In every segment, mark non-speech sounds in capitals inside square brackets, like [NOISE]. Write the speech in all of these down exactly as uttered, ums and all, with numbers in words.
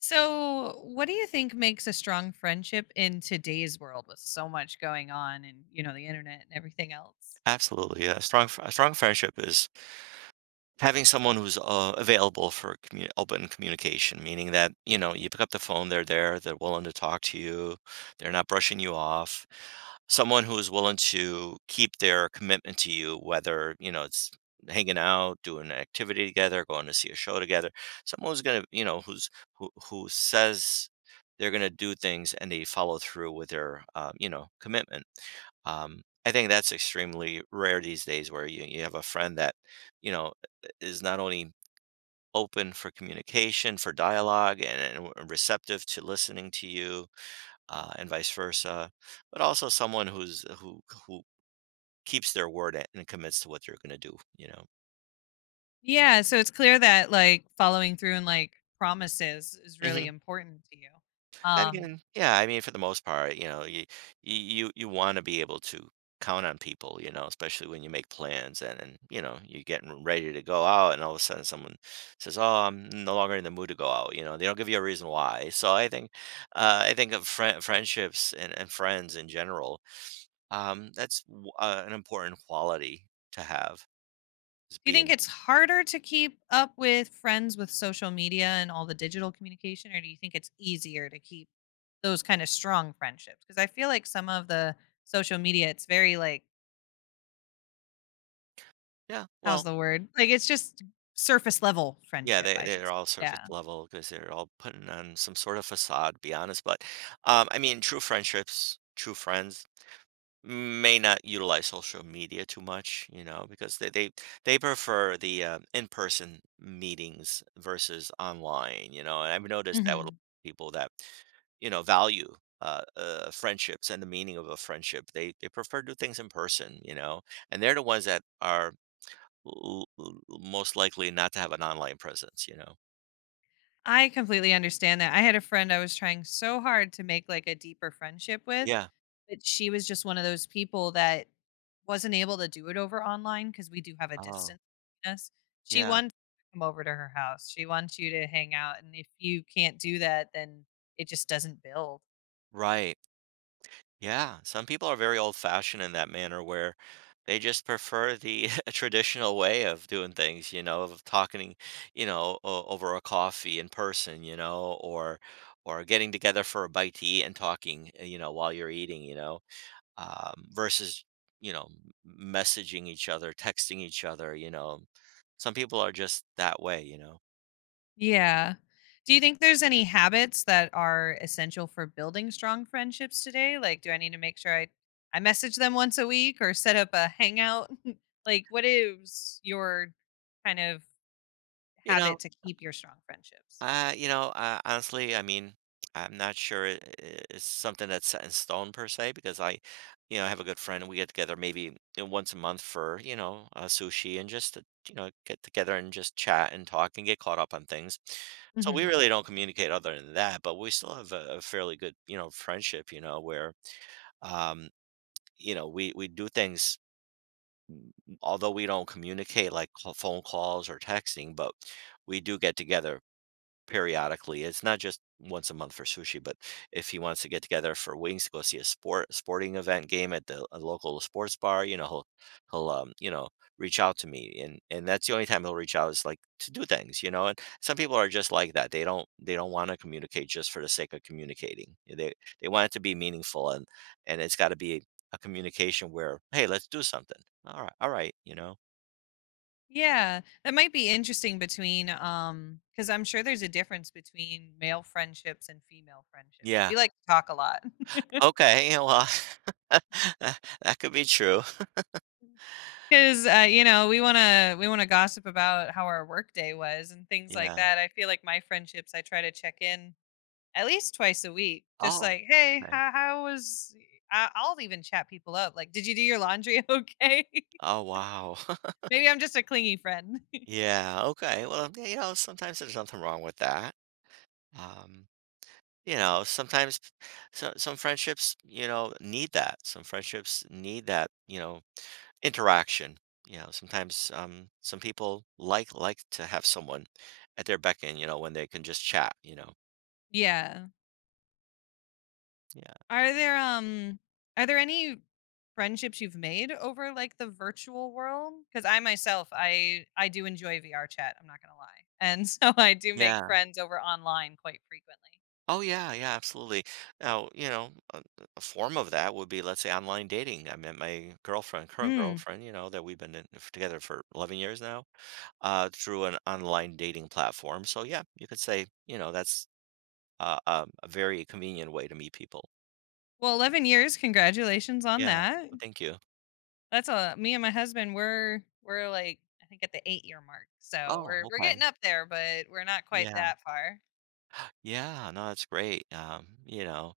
So, what do you think makes a strong friendship in today's world with so much going on and, you know, the internet and everything else? Absolutely, yeah, a strong fr- a strong friendship is having someone who's, uh, available for commu open communication, meaning that, you know, you pick up the phone, they're there, they're willing to talk to you, they're not brushing you off. Someone who is willing to keep their commitment to you, whether, you know, it's hanging out, doing an activity together, going to see a show together. Someone who's gonna, you know, who's who who says they're gonna do things and they follow through with their, um, you know, commitment. Um, I think that's extremely rare these days where you you have a friend that, you know, is not only open for communication, for dialogue, and, and receptive to listening to you, uh, and vice versa, but also someone who's who who keeps their word and commits to what they're going to do. You know. Yeah. So, it's clear that like following through and like promises is really Mhm. important to you. I Um, mean, yeah, I mean, for the most part, you know, you you you, you want to be able to count on people, you know, especially when you make plans and, and you know you're getting ready to go out, and all of a sudden someone says, "Oh, I'm no longer in the mood to go out," you know, they don't give you a reason why. So I think, uh, I think of fri friendships and, and friends in general, um, that's w- uh, an important quality to have is do you think being, it's harder to keep up with friends with social media and all the digital communication, or do you think it's easier to keep those kind of strong friendships? Because I feel like some of the social media, it's very like yeah, How's well, the word? Like, it's just surface level yeah, friendship, they I should they're say. all Yeah. surface level because they're all putting on some sort of facade, be honest. But um, I mean, true friendships, true friends may not utilize social media too much, you know, because they they they prefer the uh, in-person meetings versus online, you know. And I've noticed that with a lot Mhm. of people that, you know, value uh, uh friendships and the meaning of a friendship. They they prefer to do things in person, you know, and they're the ones that are l- l- most likely not to have an online presence, you know. I completely understand that. I had a friend I was trying so hard to make, like, a deeper friendship with, Yeah. but she was just one of those people that wasn't able to do it over online because we do have a Oh, distance between us. She yeah. wants you to come over to her house. She wants you to hang out, and if you can't do that, then it just doesn't build. Right. Yeah, some people are very old fashioned in that manner where they just prefer the [LAUGHS] traditional way of doing things, you know, of talking, you know, o- over a coffee in person, you know, or or getting together for a bite to eat and talking, uh, you know, while you're eating, you know, um, versus, you know, m- messaging each other, texting each other, you know. Some people are just that way, you know. Yeah. Do you think there's any habits that are essential for building strong friendships today? Like, do I need to make sure I I message them once a week or set up a hangout? [LAUGHS] Like, what is your kind of You know, habit to keep your strong friendships? Uh, you know, uh, honestly, I mean, I'm not sure it, i- it's something that's set in stone per se because I, you know, I have a good friend and we get together maybe uh, once a month for, you know, uh, sushi and just, to, you know, get together and just chat and talk and get caught up on things. So we Hmm. really don't communicate other than that, but we still have a, a fairly good, you know, friendship, you know, where, um, you know, we we do things although we don't communicate like call- phone calls or texting, but we do get together periodically. It's not just once a month for sushi, but if he wants to get together for wings to go see a sport sporting event game at the a local sports bar, you know, he'll he'll um, you know, reach out to me and and that's the only time he'll reach out, is like to do things, you know. And some people are just like that. They don't they don't want to communicate just for the sake of communicating. They they want it to be meaningful, and and it's got to be a communication where, "Hey, let's do something." All right. All right, you know. Yeah, that might be interesting between um because I'm sure there's a difference between male friendships and female friendships. Yeah. We like to talk a lot. [LAUGHS] Okay, yeah. Well, [LAUGHS] that could be true. Because uh, you know we want to we want to gossip about how our work day was and things like Yeah. that. I feel like my friendships, I try to check in at least twice a week just Oh, like, "Hey, okay. how, how was I," I'll even chat people up like, "Did you do your laundry?" [LAUGHS] Okay. [LAUGHS] Oh, wow. [LAUGHS] Maybe I'm just a clingy friend. Yeah, okay. Well, yeah, you know, sometimes there's nothing wrong with that. Um, you know, sometimes p- so, some friendships, you know, need that. Some friendships need that, you know, interaction. You know, sometimes um some people like like to have someone at their beck and, you know, when they can just chat, you know. [LAUGHS] Yeah, Yeah. are there um are there any friendships you've made over like the virtual world? Because I myself, i i do enjoy VR chat, I'm not gonna lie. And [LAUGHS] so I do make Yeah. friends over online quite frequently. Oh yeah, yeah, absolutely. Now, you know, a, a form of that would be, let's say, online dating. I met my girlfriend, current girlfriend, you know, that we've been in, together for eleven years now, uh, through an online dating platform. So yeah, you could say, you know, that's uh, um, a very convenient way to meet people. Well, eleven years. Congratulations on Yeah. that. Well, thank you. That's a me and my husband, we're we're like I think at the eight year mark. So, Oh, we're we're getting okay. up there, but we're not quite Yeah. that far. Yeah. No, that's great. Um, you know,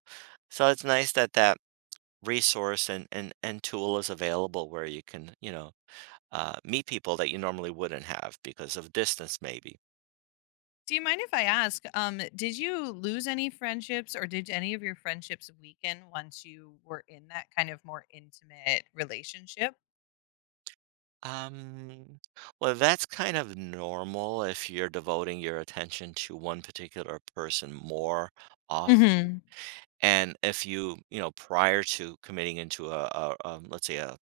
so it's nice that that resource and and and tool is available where you can, you know, uh, meet people that you normally wouldn't have because of distance, maybe. Do you mind if I ask, um, did you lose any friendships or did any of your friendships weaken once you were in that kind of more intimate relationship? Um, well, that's kind of normal if you're devoting your attention to one particular person more off. Mhm. And if you, you know, prior to committing into a, a, um, let's say a,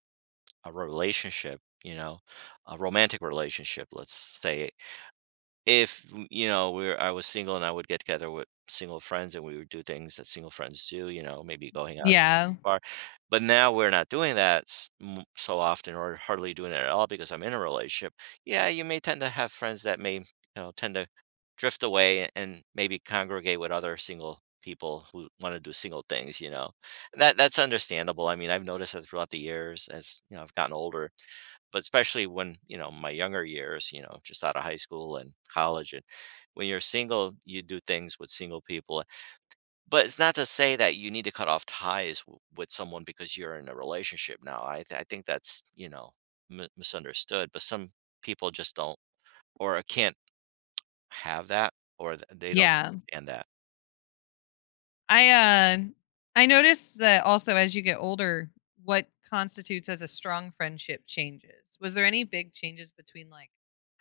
a relationship, you know, a romantic relationship, let's say, if, w- you know, we're, I was single and I would get together with single friends and we would do things that single friends do, you know, maybe going out Yeah. far. But now we're not doing that s- m- so often or hardly doing it at all because I'm in a relationship. Yeah, you may tend to have friends that may, you know, tend to drift away and maybe congregate with other single people who want to do single things, you know. And That that's understandable. I mean, I've noticed that throughout the years as, you know, I've gotten older, but especially when, you know, my younger years, you know, just out of high school and college, and when you're single, you do things with single people, but it's not to say that you need to cut off ties w- with someone because you're in a relationship now. I th- I think that's, you know, mi- misunderstood. But some people just don't, or uh, can't have that, or th- they don't Yeah. understand that. I uh I noticed that also as you get older, what constitutes as a strong friendship changes. Was there any big changes between like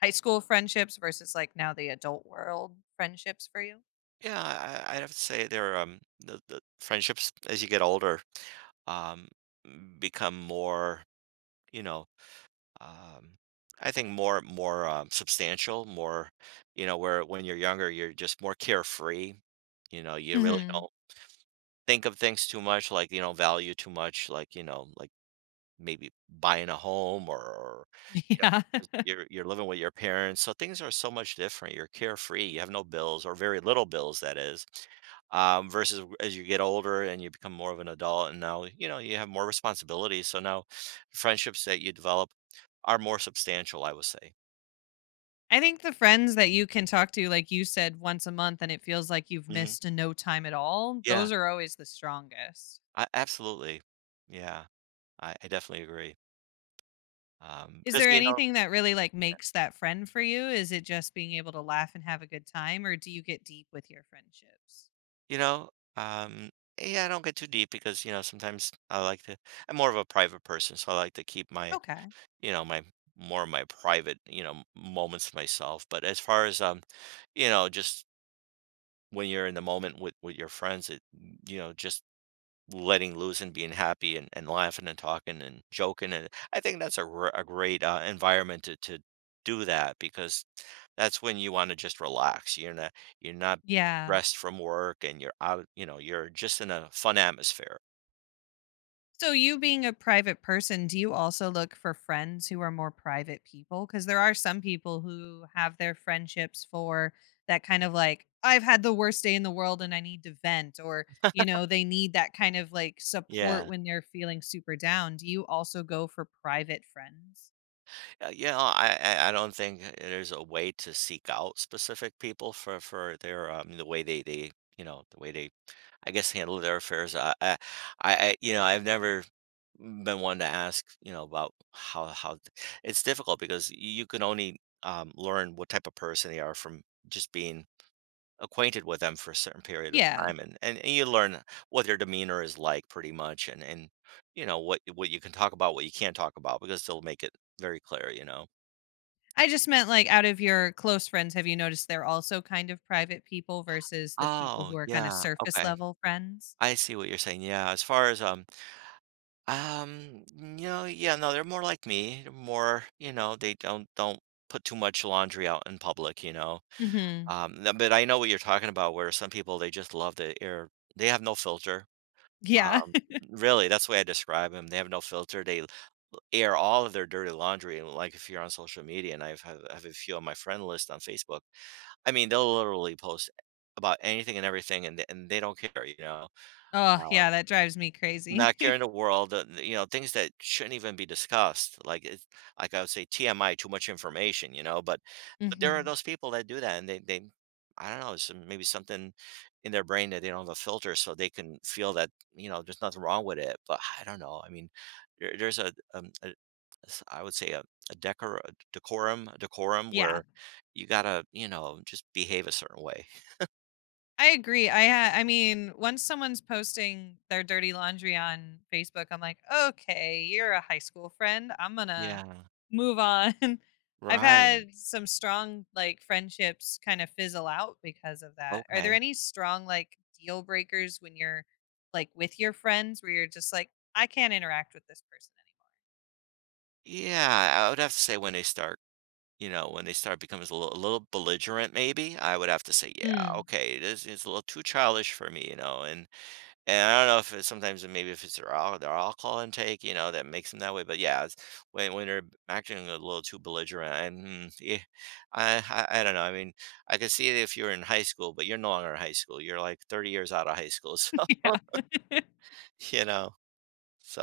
high school friendships versus like now the adult world friendships for you? Yeah, I, I'd have to say they're um the, the friendships as you get older, um m- become more, you know, um I think more more um, substantial, more, you know, where when you're younger you're just more carefree, you know, you really Hmm. don't think of things too much, like, you know, value too much, like, you know, like maybe buying a home, or, or you know, Yeah. 'cause [LAUGHS] you're you're living with your parents. So things are so much different. You're carefree. You have no bills, or very little bills, that is. Um, versus w- as you get older and you become more of an adult and now, you know, you have more responsibilities. So now friendships that you develop are more substantial, I would say. I think the friends that you can talk to, like you said, once a month and it feels like you've Hmm. missed a no time at all, Yeah, those are always the strongest. I, absolutely. Yeah, I, I definitely agree. Um, Is because there you know. anything that really like makes that friend for you? Is it just being able to laugh and have a good time or do you get deep with your friendships? You know, um, yeah, I don't get too deep because, you know, sometimes I like to, I'm more of a private person, so I like to keep my, Okay. you know, my more of my private, you know, moments to myself. But as far as, um, you know, just when you're in the moment with with your friends, it, you know, just letting loose and being happy and, and laughing and talking and joking. And I think that's a, gr- a great uh, environment to, to do that, because that's when you wanna just relax. You're not you're not Yeah. stressed from work and you're out, you know, you're just in a fun atmosphere. So you being a private person, do you also look for friends who are more private people? Because there are some people who have their friendships for that kind of like, I've had the worst day in the world and I need to vent, or, you know, they need that kind of like support Yeah. when they're feeling super down. Do you also go for private friends? Uh, yeah, I I I don't think uh, there's a way to seek out specific people for for their, um the way they they you know, the way they, I guess, handle their affairs. I I I you know, I've never been one to ask, you know, about how how it's difficult because you can only, um, learn what type of person they are from just being acquainted with them for a certain period of Yeah. time, and, and and you learn what their demeanor is like, pretty much, and and you know what what you can talk about, what you can't talk about, because they'll make it very clear, you know. I just meant like out of your close friends, have you noticed they're also kind of private people versus the people Oh who are kind of yeah, surface okay, level friends? I see what you're saying. Yeah, as far as, um um you know, yeah, no, they're more like me. They're more, you know, they don't don't put too much laundry out in public, you know. Hmm. Um th- but I know what you're talking about, where some people, they just love the air. They have no filter. Yeah. um Really, that's the way I describe them. They have no filter. They air all of their dirty laundry, and like if you're on social media, and I've have, have have a few on my friend list on Facebook, I mean, they'll literally post about anything and everything, and they- and they don't care, you know. Oh, Um, yeah, that drives me Not care crazy. in the [LAUGHS] world, uh, you know, things that shouldn't even be discussed. Like it's like I would say T M I, too much information, you know, but but there are Mhm. those people that do that, and they they I don't know, it's maybe something in their brain that they don't have a filter, so they can feel that, you know, there's nothing wrong with it. But I don't know. I mean, there, there's a, um, a s- I would say a, a decor a decorum a decorum Yeah, where you gotta, you know, just behave a certain way. I agree. I ha I mean, once someone's posting their dirty laundry on Facebook, I'm like, "Okay, you're a high school friend. I'm gonna Yeah. move on." [LAUGHS] I've Right. had some strong, like, friendships kind of fizzle out because of that. Are there Okay. any strong, like, deal breakers when you're, like, with your friends where you're just like, "I can't interact with this person Yeah, I would have to say when they start. You know, when they start becoming a little, a little belligerent, maybe I would have to say, yeah, anymore?" okay, this is a little too childish for me, you know. And and I don't know if it's sometimes it- maybe if it's their al- their alcohol intake, you know, that makes them that way. But yeah, it's, when when they're acting a little too belligerent, and mm, yeah, I, I I don't know. I mean, I could see it if you're in high school, but you're no longer in high school. You're like thirty years out of high school, [LAUGHS] so Mm, [LAUGHS] yeah. [LAUGHS] you know,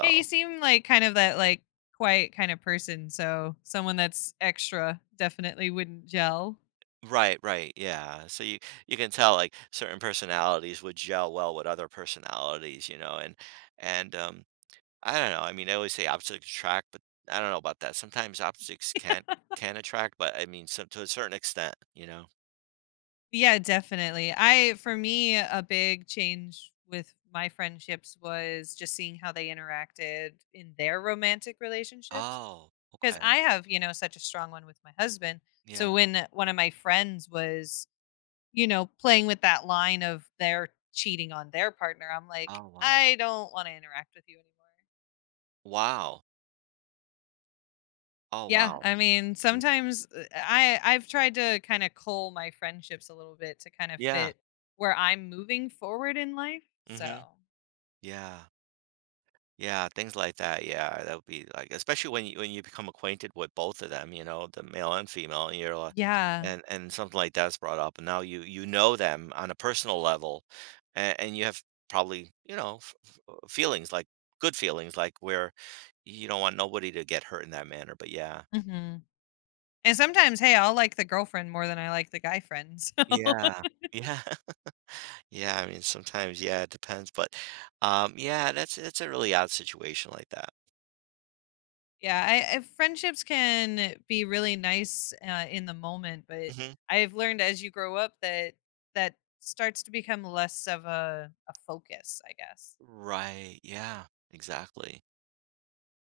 Yeah, you seem like kind of that like quiet kind of person, so someone that's extra definitely wouldn't gel. Right, right, yeah. So you you can tell like certain personalities would gel well with other personalities, you know, and and um I don't know. I mean, I always say opposites attract, but I don't know about that. Sometimes opposites can [LAUGHS] can attract, but I mean, some to a certain extent, you know. Yeah, definitely. I For me a big change with my friendships was just seeing how they interacted in their romantic relationships Oh, because okay. I have, you know, such a strong one with my husband. So Yeah. when one of my friends was, you know, playing with that line of they're cheating on their partner, I'm like, Oh, wow. I don't want to interact with you anymore. Wow. Oh, Yeah, wow. I mean, Mm. sometimes uh, I I've tried to kind of cull my friendships a little bit to kind of Yeah. fit where I'm moving forward in life. So Mhm. Yeah. Yeah, things like that. Yeah, that would be like, especially when you when you become acquainted with both of them, you know, the male and female, and you're like, yeah, and and something like that's brought up, and now you you know them on a personal level, and, and you have probably, you know, f- f- uh, feelings like good feelings, like, where you don't want nobody to get hurt in that manner. But yeah, hmm, and sometimes, hey, I'll like the girlfriend more than I like the guy friend. [LAUGHS] yeah, yeah, [LAUGHS] yeah. I mean, sometimes yeah, it depends, but um, yeah, that's it's a really odd situation like that. So yeah, I, I friendships can be really nice uh, in the moment, but Hmm I've learned as you grow up that that starts to become less of a a focus, I guess. Right. Yeah. Exactly.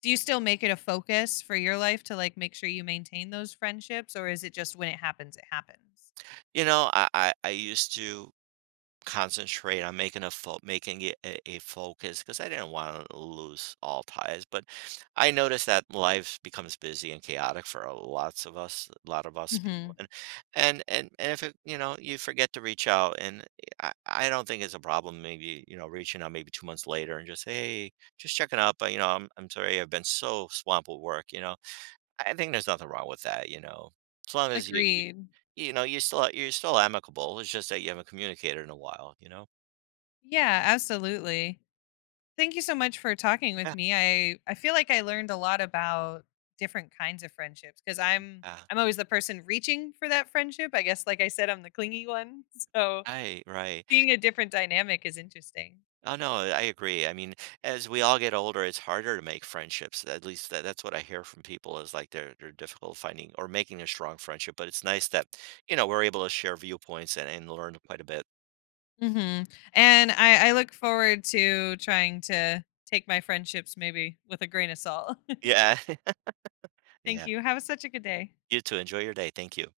Do you still make it a focus for your life to, like, make sure you maintain those friendships, or is it just when it happens, it happens? You know, I I, I used to concentrate on making a fo- making it a, a focus because I didn't want to lose all ties. But I noticed that life becomes busy and chaotic for a lots of us, a lot of us people, Mhm. and and and and if it, you know, you forget to reach out, and I I don't think it's a problem. Maybe, you know, reaching out maybe two months later and just hey, just checking up. uh, You know, I'm I'm sorry I've been so swamped with work. You know, I think there's nothing wrong with that. You know, as long as you Agreed. you know, you still you're still amicable, it's just that you haven't communicated in a while, you know? Yeah, absolutely. Thank you so much for talking with Yeah, me. I I feel like I learned a lot about different kinds of friendships because i 'cause I'm yeah. I'm always the person reaching for that friendship. I guess, like I said, I'm the clingy one. [LAUGHS] So, Right, right. seeing a different dynamic is interesting. Oh, no, I agree, I mean, as we all get older, it's harder to make friendships, at least that that's what I hear from people is, like, they're they're difficult finding or making a strong friendship, but it's nice that, you know, we're able to share viewpoints and and learn quite a bit. Mhm. And I I look forward to trying to take my friendships maybe with a grain of salt. Yeah. [LAUGHS] Thank Yeah. you. Have such a good day. You too, enjoy your day, thank you.